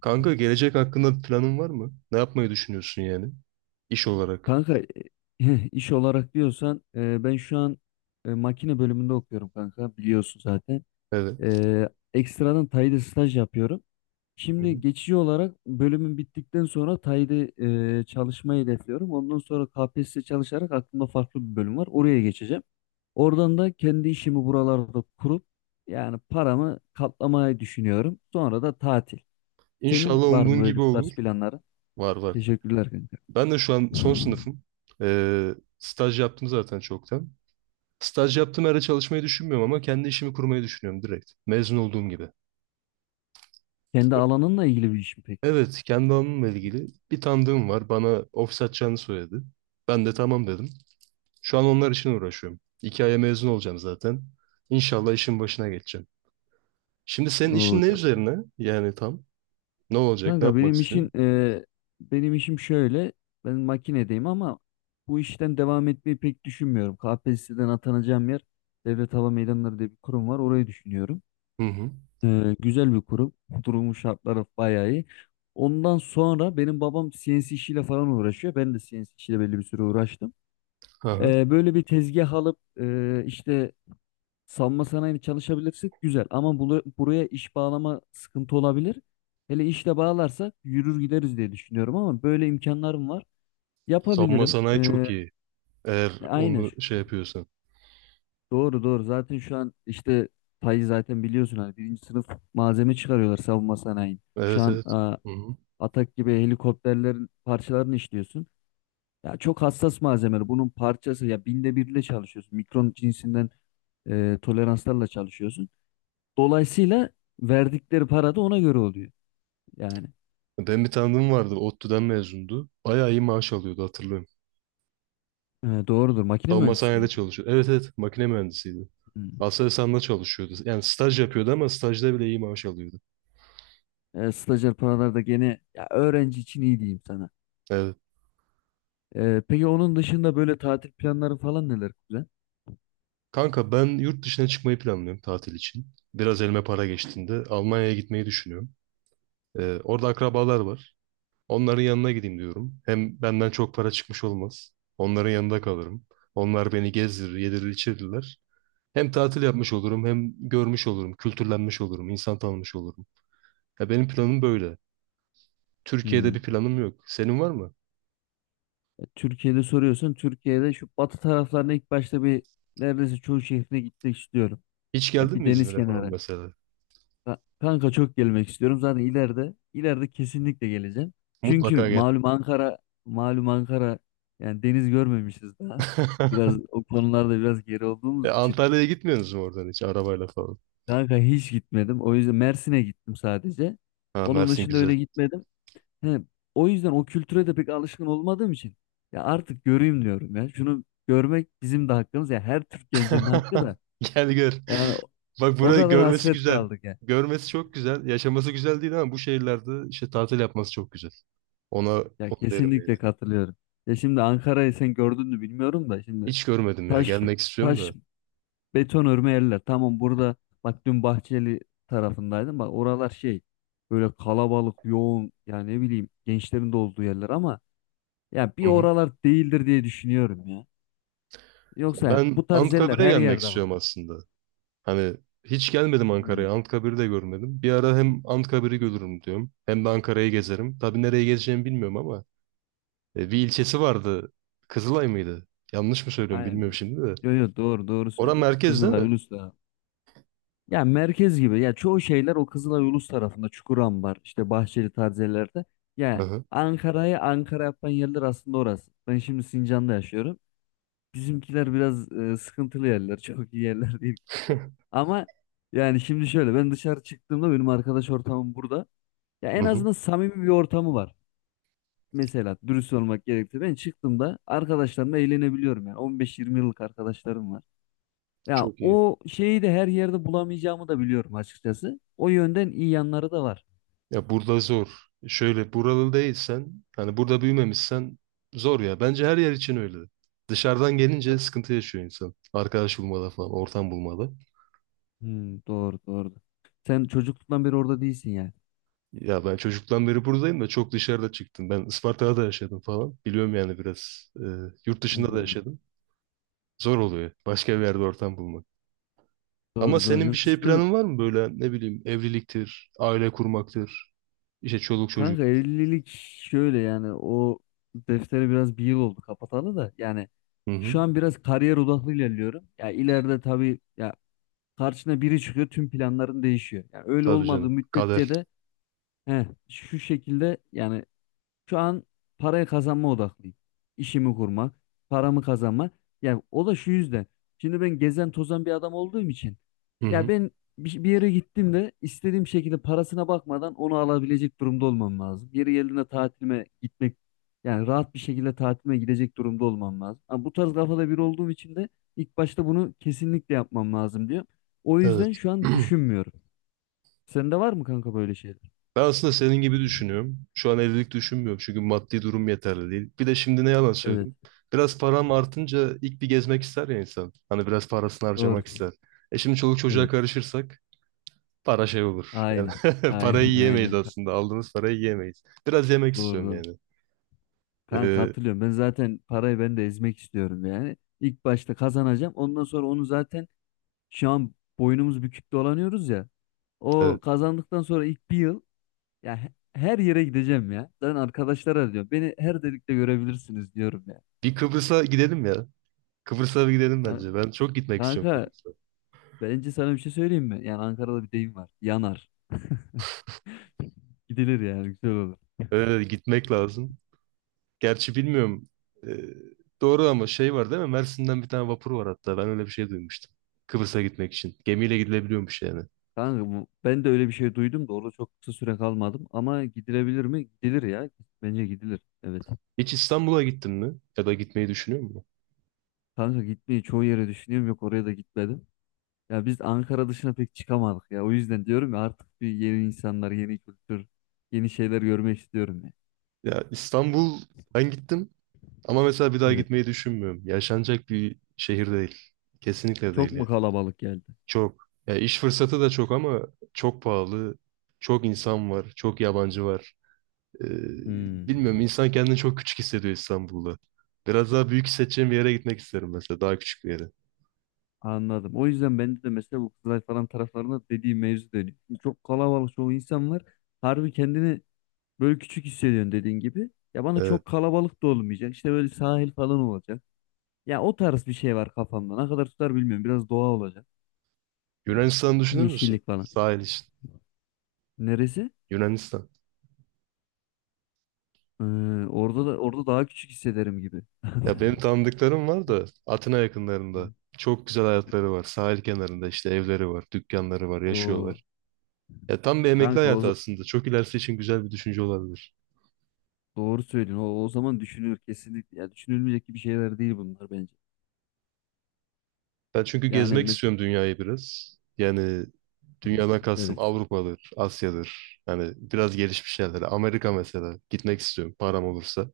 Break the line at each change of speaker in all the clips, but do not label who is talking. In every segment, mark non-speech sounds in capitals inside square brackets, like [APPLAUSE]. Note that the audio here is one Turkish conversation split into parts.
Kanka gelecek hakkında planın var mı? Ne yapmayı düşünüyorsun yani? İş olarak.
Kanka [LAUGHS] iş olarak diyorsan ben şu an makine bölümünde okuyorum kanka, biliyorsun zaten.
Evet.
Ekstradan Tay'da staj yapıyorum.
Hı hı.
Şimdi geçici olarak bölümün bittikten sonra Tay'da çalışmayı hedefliyorum. Ondan sonra KPSS çalışarak aklımda farklı bir bölüm var. Oraya geçeceğim. Oradan da kendi işimi buralarda kurup yani paramı katlamayı düşünüyorum. Sonra da tatil. Senin
İnşallah
var mı
umduğun
böyle
gibi
bu
olur.
tarz planları?
Var var.
Teşekkürler kanka.
Ben de şu an son sınıfım. Staj yaptım zaten çoktan. Staj yaptığım yerde çalışmayı düşünmüyorum ama kendi işimi kurmayı düşünüyorum direkt. Mezun olduğum gibi.
Kendi alanınla ilgili bir iş mi peki?
Evet, kendi alanımla ilgili bir tanıdığım var. Bana ofis açacağını söyledi. Ben de tamam dedim. Şu an onlar için uğraşıyorum. İki aya mezun olacağım zaten. İnşallah işin başına geçeceğim. Şimdi senin işin
Oo,
ne
çok.
üzerine? Yani tam. Ne olacak? Ne
Kanka
yapmak
benim işin
istiyorsun?
benim işim şöyle. Ben makinedeyim ama bu işten devam etmeyi pek düşünmüyorum. KPSS'den atanacağım yer, Devlet Hava Meydanları diye bir kurum var. Orayı düşünüyorum.
Hı hı.
E, güzel bir kurum. [LAUGHS] Durumun şartları bayağı iyi. Ondan sonra benim babam CNC işiyle falan uğraşıyor. Ben de CNC işiyle belli bir süre uğraştım.
Aha.
E, böyle bir tezgah alıp işte savunma sanayini çalışabilirsek güzel, ama buraya iş bağlama sıkıntı olabilir. Hele işle bağlarsak yürür gideriz diye düşünüyorum, ama böyle imkanlarım var.
Savunma
Yapabilirim.
sanayi çok iyi. Eğer
Aynen.
onu şey yapıyorsan.
Doğru doğru. Zaten şu an işte payı zaten biliyorsun, hani birinci sınıf malzeme çıkarıyorlar savunma sanayi. Şu
Evet
an
evet. Hı hı.
Atak gibi helikopterlerin parçalarını işliyorsun. Ya çok hassas malzemeler. Bunun parçası ya binde birle çalışıyorsun. Mikron cinsinden toleranslarla çalışıyorsun. Dolayısıyla verdikleri para da ona göre oluyor. Yani
Ben bir tanıdığım vardı. ODTÜ'den mezundu. Bayağı iyi maaş alıyordu hatırlıyorum.
doğrudur. Makine
Savunma
mühendisi
sanayide
miydi?
çalışıyordu. Evet evet. Makine mühendisiydi.
Hmm.
Aselsan'da çalışıyordu. Yani staj yapıyordu ama stajda bile iyi maaş alıyordu.
E, stajyer paralar da gene ya, öğrenci için iyi diyeyim sana.
Evet.
E, peki onun dışında böyle tatil planları falan neler güzel?
Kanka ben yurt dışına çıkmayı planlıyorum tatil için. Biraz elime para geçtiğinde Almanya'ya gitmeyi düşünüyorum. Orada akrabalar var. Onların yanına gideyim diyorum. Hem benden çok para çıkmış olmaz. Onların yanında kalırım. Onlar beni gezdirir, yedirir, içirirler. Hem tatil yapmış olurum, hem görmüş olurum, kültürlenmiş olurum, insan tanımış olurum. Ya benim planım böyle. Türkiye'de
Hmm.
bir planım yok. Senin var mı?
E, Türkiye'de soruyorsun. Türkiye'de şu batı taraflarına ilk başta bir, neredeyse çoğu şehrine gitmek istiyorum.
Hiç
Ya
geldin
bir
mi
deniz
İzmir'e falan
kenarı.
mesela?
Kanka çok gelmek istiyorum. Zaten ileride ileride kesinlikle geleceğim. Çünkü
Mutlaka gel.
malum Ankara, malum Ankara yani deniz görmemişiz daha. Biraz o konularda biraz geri olduğumuz için.
Antalya'ya gitmiyorsunuz mu oradan hiç arabayla falan?
Kanka hiç gitmedim. O yüzden Mersin'e gittim sadece.
Ha
Onun
Mersin
dışında
güzel.
öyle gitmedim. He, o yüzden o kültüre de pek alışkın olmadığım için ya artık göreyim diyorum ya. Şunu görmek bizim de hakkımız ya, her Türk gencinin hakkı da.
[LAUGHS] Gel gör.
Yani
Bak
o
burayı
kadar
görmesi
hasret
güzel.
kaldık ya.
Görmesi çok güzel. Yaşaması güzel değil ama bu şehirlerde işte tatil yapması çok güzel. Ona
Ya
onu derim yani.
kesinlikle katılıyorum. Ya şimdi Ankara'yı sen gördün mü bilmiyorum da, şimdi
Hiç görmedim ya.
taş
Gelmek istiyorum
taş
da.
beton örme yerler. Tamam burada, bak dün Bahçeli tarafındaydım. Bak oralar şey, böyle kalabalık, yoğun, yani ne bileyim gençlerin de olduğu yerler ama ya bir
Hı hı.
oralar değildir diye düşünüyorum ya. Yoksa
Ben
bu tarz yerler
Anıtkabir'e
her
gelmek
yerde var.
istiyorum aslında. Hani hiç gelmedim
Hmm,
Ankara'ya. Anıtkabir'i de görmedim. Bir ara hem Anıtkabir'i görürüm diyorum. Hem de Ankara'yı gezerim. Tabii nereye gezeceğimi bilmiyorum ama bir ilçesi vardı. Kızılay mıydı? Yanlış mı söylüyorum
aynen.
bilmiyorum şimdi de.
Yo yo, doğru doğru
Orası
söylüyorsun.
merkez değil
Kızılay,
mi?
Ulus'ta. Ya merkez gibi. Ya çoğu şeyler o Kızılay, Ulus tarafında. Çukurambar, işte Bahçeli tarzı yerlerde.
Hı
Ya
hı.
Ankara'yı Ankara yapan yerler aslında orası. Ben şimdi Sincan'da yaşıyorum. Bizimkiler biraz sıkıntılı yerler. [LAUGHS] Çok iyi yerler değil, kanka.
[LAUGHS]
Ama yani şimdi şöyle, ben dışarı çıktığımda benim arkadaş ortamım burada. Ya
Hı
en
hı.
azından samimi bir ortamı var. Mesela dürüst olmak gerekti. Ben çıktığımda arkadaşlarımla eğlenebiliyorum yani. 15-20 yıllık arkadaşlarım var. Ya
Çok iyi.
o şeyi de her yerde bulamayacağımı da biliyorum açıkçası. O yönden iyi yanları da var.
Ya burada zor. Şöyle buralı değilsen, hani burada büyümemişsen zor ya. Bence her yer için öyle. Dışarıdan gelince sıkıntı yaşıyor insan. Arkadaş bulmada falan, ortam bulmada.
Hmm, doğru doğru. Sen çocukluktan beri orada değilsin yani.
Ya ben çocuktan beri buradayım da çok dışarıda çıktım. Ben Isparta'da da yaşadım falan. Biliyorum yani biraz. Yurt dışında da
Hmm,
yaşadım. Zor oluyor. Başka bir yerde ortam bulmak. Ama
doğru doğru.
senin bir
Yurt
şey
dışında
planın var mı böyle ne bileyim evliliktir, aile kurmaktır, işte çoluk
kanka
çocuk.
evlilik şöyle, yani o defteri biraz bir yıl oldu kapatalı da yani
Hı hı.
şu an biraz kariyer odaklı ilerliyorum. Ya ileride tabii ya, karşına biri çıkıyor tüm planların değişiyor. Yani öyle
Tabii
olmadığı
canım.
müddetçe
Kader.
de heh, şu şekilde yani. Şu an parayı kazanma odaklıyım. İşimi kurmak, paramı kazanmak. Yani o da şu yüzden. Şimdi ben gezen tozan bir adam olduğum için.
Hı
Ya
hı.
ben bir yere gittim de istediğim şekilde parasına bakmadan onu alabilecek durumda olmam lazım. Yeri geldiğinde tatilime gitmek, yani rahat bir şekilde tatilime gidecek durumda olmam lazım. Ama bu tarz kafada biri olduğum için de ilk başta bunu kesinlikle yapmam lazım diyor. O
Evet.
yüzden şu an
[CLEARS THROAT]
düşünmüyorum. Sende var mı kanka böyle şeyler?
Ben aslında senin gibi düşünüyorum. Şu an evlilik düşünmüyorum çünkü maddi durum yeterli değil. Bir de şimdi ne yalan
Evet.
söyleyeyim. Biraz param artınca ilk bir gezmek ister ya insan. Hani biraz parasını
Doğru.
harcamak ister. E şimdi çoluk çocuğa
Evet.
karışırsak para şey olur. Yani
Aynen.
[LAUGHS] parayı
Aynen [LAUGHS]
yiyemeyiz
aynen. Ka-
aslında. Aldığımız parayı yiyemeyiz. Biraz yemek
Doğru
istiyorum
doğru.
yani.
Kanka
Ee,
katılıyorum. Ben zaten parayı, ben de ezmek istiyorum yani. İlk başta kazanacağım. Ondan sonra onu zaten şu an boynumuz bükük dolanıyoruz ya. O
evet.
kazandıktan sonra ilk bir yıl ya her yere gideceğim ya. Ben arkadaşlara diyorum. Beni her delikte görebilirsiniz diyorum ya.
Bir Kıbrıs'a gidelim ya. Kıbrıs'a bir gidelim
Kan-
bence. Ben çok gitmek istiyorum
Kanka
Kıbrıs'a.
bence sana bir şey söyleyeyim mi? Yani Ankara'da bir deyim var. Yanar. Gidilir yani, güzel olur.
Evet, gitmek lazım. Gerçi bilmiyorum. Ee, doğru ama şey var değil mi? Mersin'den bir tane vapur var hatta. Ben öyle bir şey duymuştum. Kıbrıs'a gitmek için. Gemiyle gidilebiliyormuş yani.
Kanka ben de öyle bir şey duydum da orada çok kısa süre kalmadım, ama gidilebilir mi? Gidilir ya. Bence gidilir. Evet.
Hiç İstanbul'a gittin mi? Ya da gitmeyi düşünüyor musun?
Kanka gitmeyi çoğu yere düşünüyorum, yok oraya da gitmedim. Ya biz Ankara dışına pek çıkamadık ya. O yüzden diyorum ya, artık bir yeni insanlar, yeni kültür, yeni şeyler görmek istiyorum ya.
Ya İstanbul ben gittim ama mesela bir daha
Evet.
gitmeyi düşünmüyorum. Yaşanacak bir şehir değil. Kesinlikle değil
Çok
yani.
mu kalabalık geldi?
Çok. Ya iş fırsatı da çok ama çok pahalı. Çok insan var. Çok yabancı var. Ee,
Hmm.
bilmiyorum insan kendini çok küçük hissediyor İstanbul'da. Biraz daha büyük hissedeceğim bir yere gitmek isterim mesela. Daha küçük bir yere.
Anladım. O yüzden bende de mesela bu Kızılay falan taraflarında dediğim mevzu dönüyor. Şimdi çok kalabalık, çoğu insan var. Harbi kendini böyle küçük hissediyorsun dediğin gibi. Ya bana
Evet.
çok kalabalık da olmayacak. İşte böyle sahil falan olacak. Ya o tarz bir şey var kafamda. Ne kadar tutar bilmiyorum. Biraz doğa olacak.
Yunanistan düşünür müsün?
Yeşillik falan.
Sahil için.
Neresi?
Yunanistan.
Ee, orada daha küçük hissederim gibi.
Ya benim
[LAUGHS]
tanıdıklarım var da Atina yakınlarında. Çok güzel hayatları var. Sahil kenarında işte evleri var, dükkanları var,
O
yaşıyorlar. Ya tam bir emekli
kanka
hayatı aslında. Çok ilerisi için güzel bir düşünce olabilir.
doğru söylüyorsun. O zaman düşünülür kesinlikle. Ya düşünülmeyecek gibi şeyler değil bunlar bence.
Ben çünkü
Yani
gezmek
mesela
istiyorum dünyayı biraz. Yani dünyadan kastım
evet.
Avrupa'dır, Asya'dır. Yani biraz gelişmiş yerlere. Amerika mesela. Gitmek istiyorum param olursa.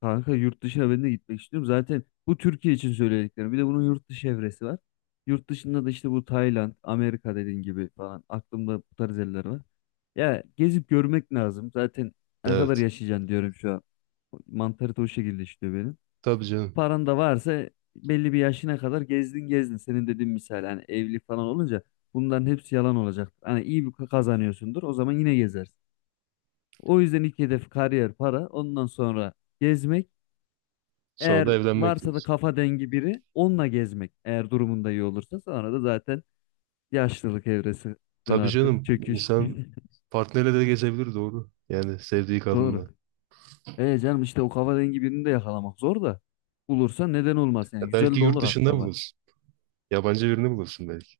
Kanka yurt dışına ben de gitmek istiyorum. Zaten bu Türkiye için söylediklerim. Bir de bunun yurt dışı evresi var. Yurt dışında da işte bu Tayland, Amerika dediğin gibi falan. Aklımda bu tarz yerler var. Ya gezip görmek lazım. Zaten ne kadar
Evet.
yaşayacaksın diyorum şu an. Mantarite o şekilde işliyor benim.
Tabii canım.
Paran da varsa belli bir yaşına kadar gezdin gezdin. Senin dediğin misal hani evlilik falan olunca bunların hepsi yalan olacak. Hani iyi bir kazanıyorsundur, o zaman yine gezersin. O yüzden ilk hedef kariyer, para, ondan sonra gezmek,
Sonra da
eğer
evlenmek
varsa da
diyoruz.
kafa dengi biri onunla gezmek, eğer durumunda iyi olursa sonra da zaten yaşlılık evresinden
Tabii
artık
canım.
çöküş.
İnsan partnerle de gezebilir doğru. Yani sevdiği
[LAUGHS] Doğru.
kadınla.
E canım, işte o kafa dengi birini de yakalamak zor da, bulursa neden olmaz, yani
Ya
güzel
belki
de
yurt
olur
dışında
hatta bak.
bulursun. Yabancı birini bulursun belki.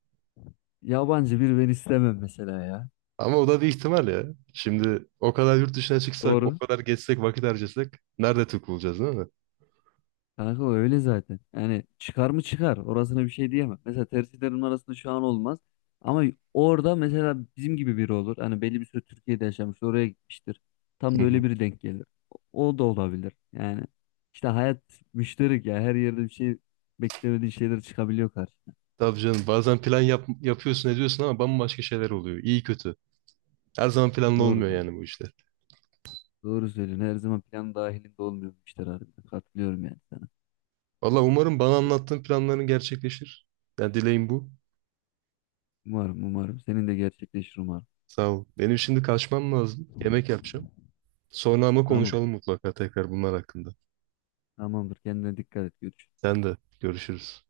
Yabancı bir ben istemem mesela ya.
Ama o da bir ihtimal ya. Şimdi o kadar yurt dışına çıksak, o
Doğru.
kadar gezsek, vakit harcasak nerede Türk bulacağız değil mi?
Kanka o öyle zaten. Yani çıkar mı çıkar. Orasına bir şey diyemem. Mesela tercihlerin arasında şu an olmaz. Ama orada mesela bizim gibi biri olur. Hani belli bir süre Türkiye'de yaşamış, oraya gitmiştir. Tam
Hı
da öyle
hı.
biri denk gelir. O da olabilir. Yani işte hayat müşterik ya. Her yerde bir şey, beklemediğin şeyler çıkabiliyor karşına.
Tabii canım bazen plan yapıyorsun ediyorsun ama bambaşka şeyler oluyor. İyi kötü. Her zaman planlı
Doğru
olmuyor
doğru.
yani bu işler.
Doğru söylüyorsun. Her zaman plan dahilinde olmuyor bu işler harbiden. Katılıyorum yani sana.
Valla umarım bana anlattığın planların gerçekleşir. Yani dileğim bu.
Umarım umarım. Senin de gerçekleşir umarım.
Sağ ol. Benim şimdi kaçmam lazım. Yemek yapacağım. Sonra ama
Tamam.
konuşalım mutlaka tekrar bunlar hakkında.
Tamamdır. Kendine dikkat et. Görüşürüz.
Sen de görüşürüz.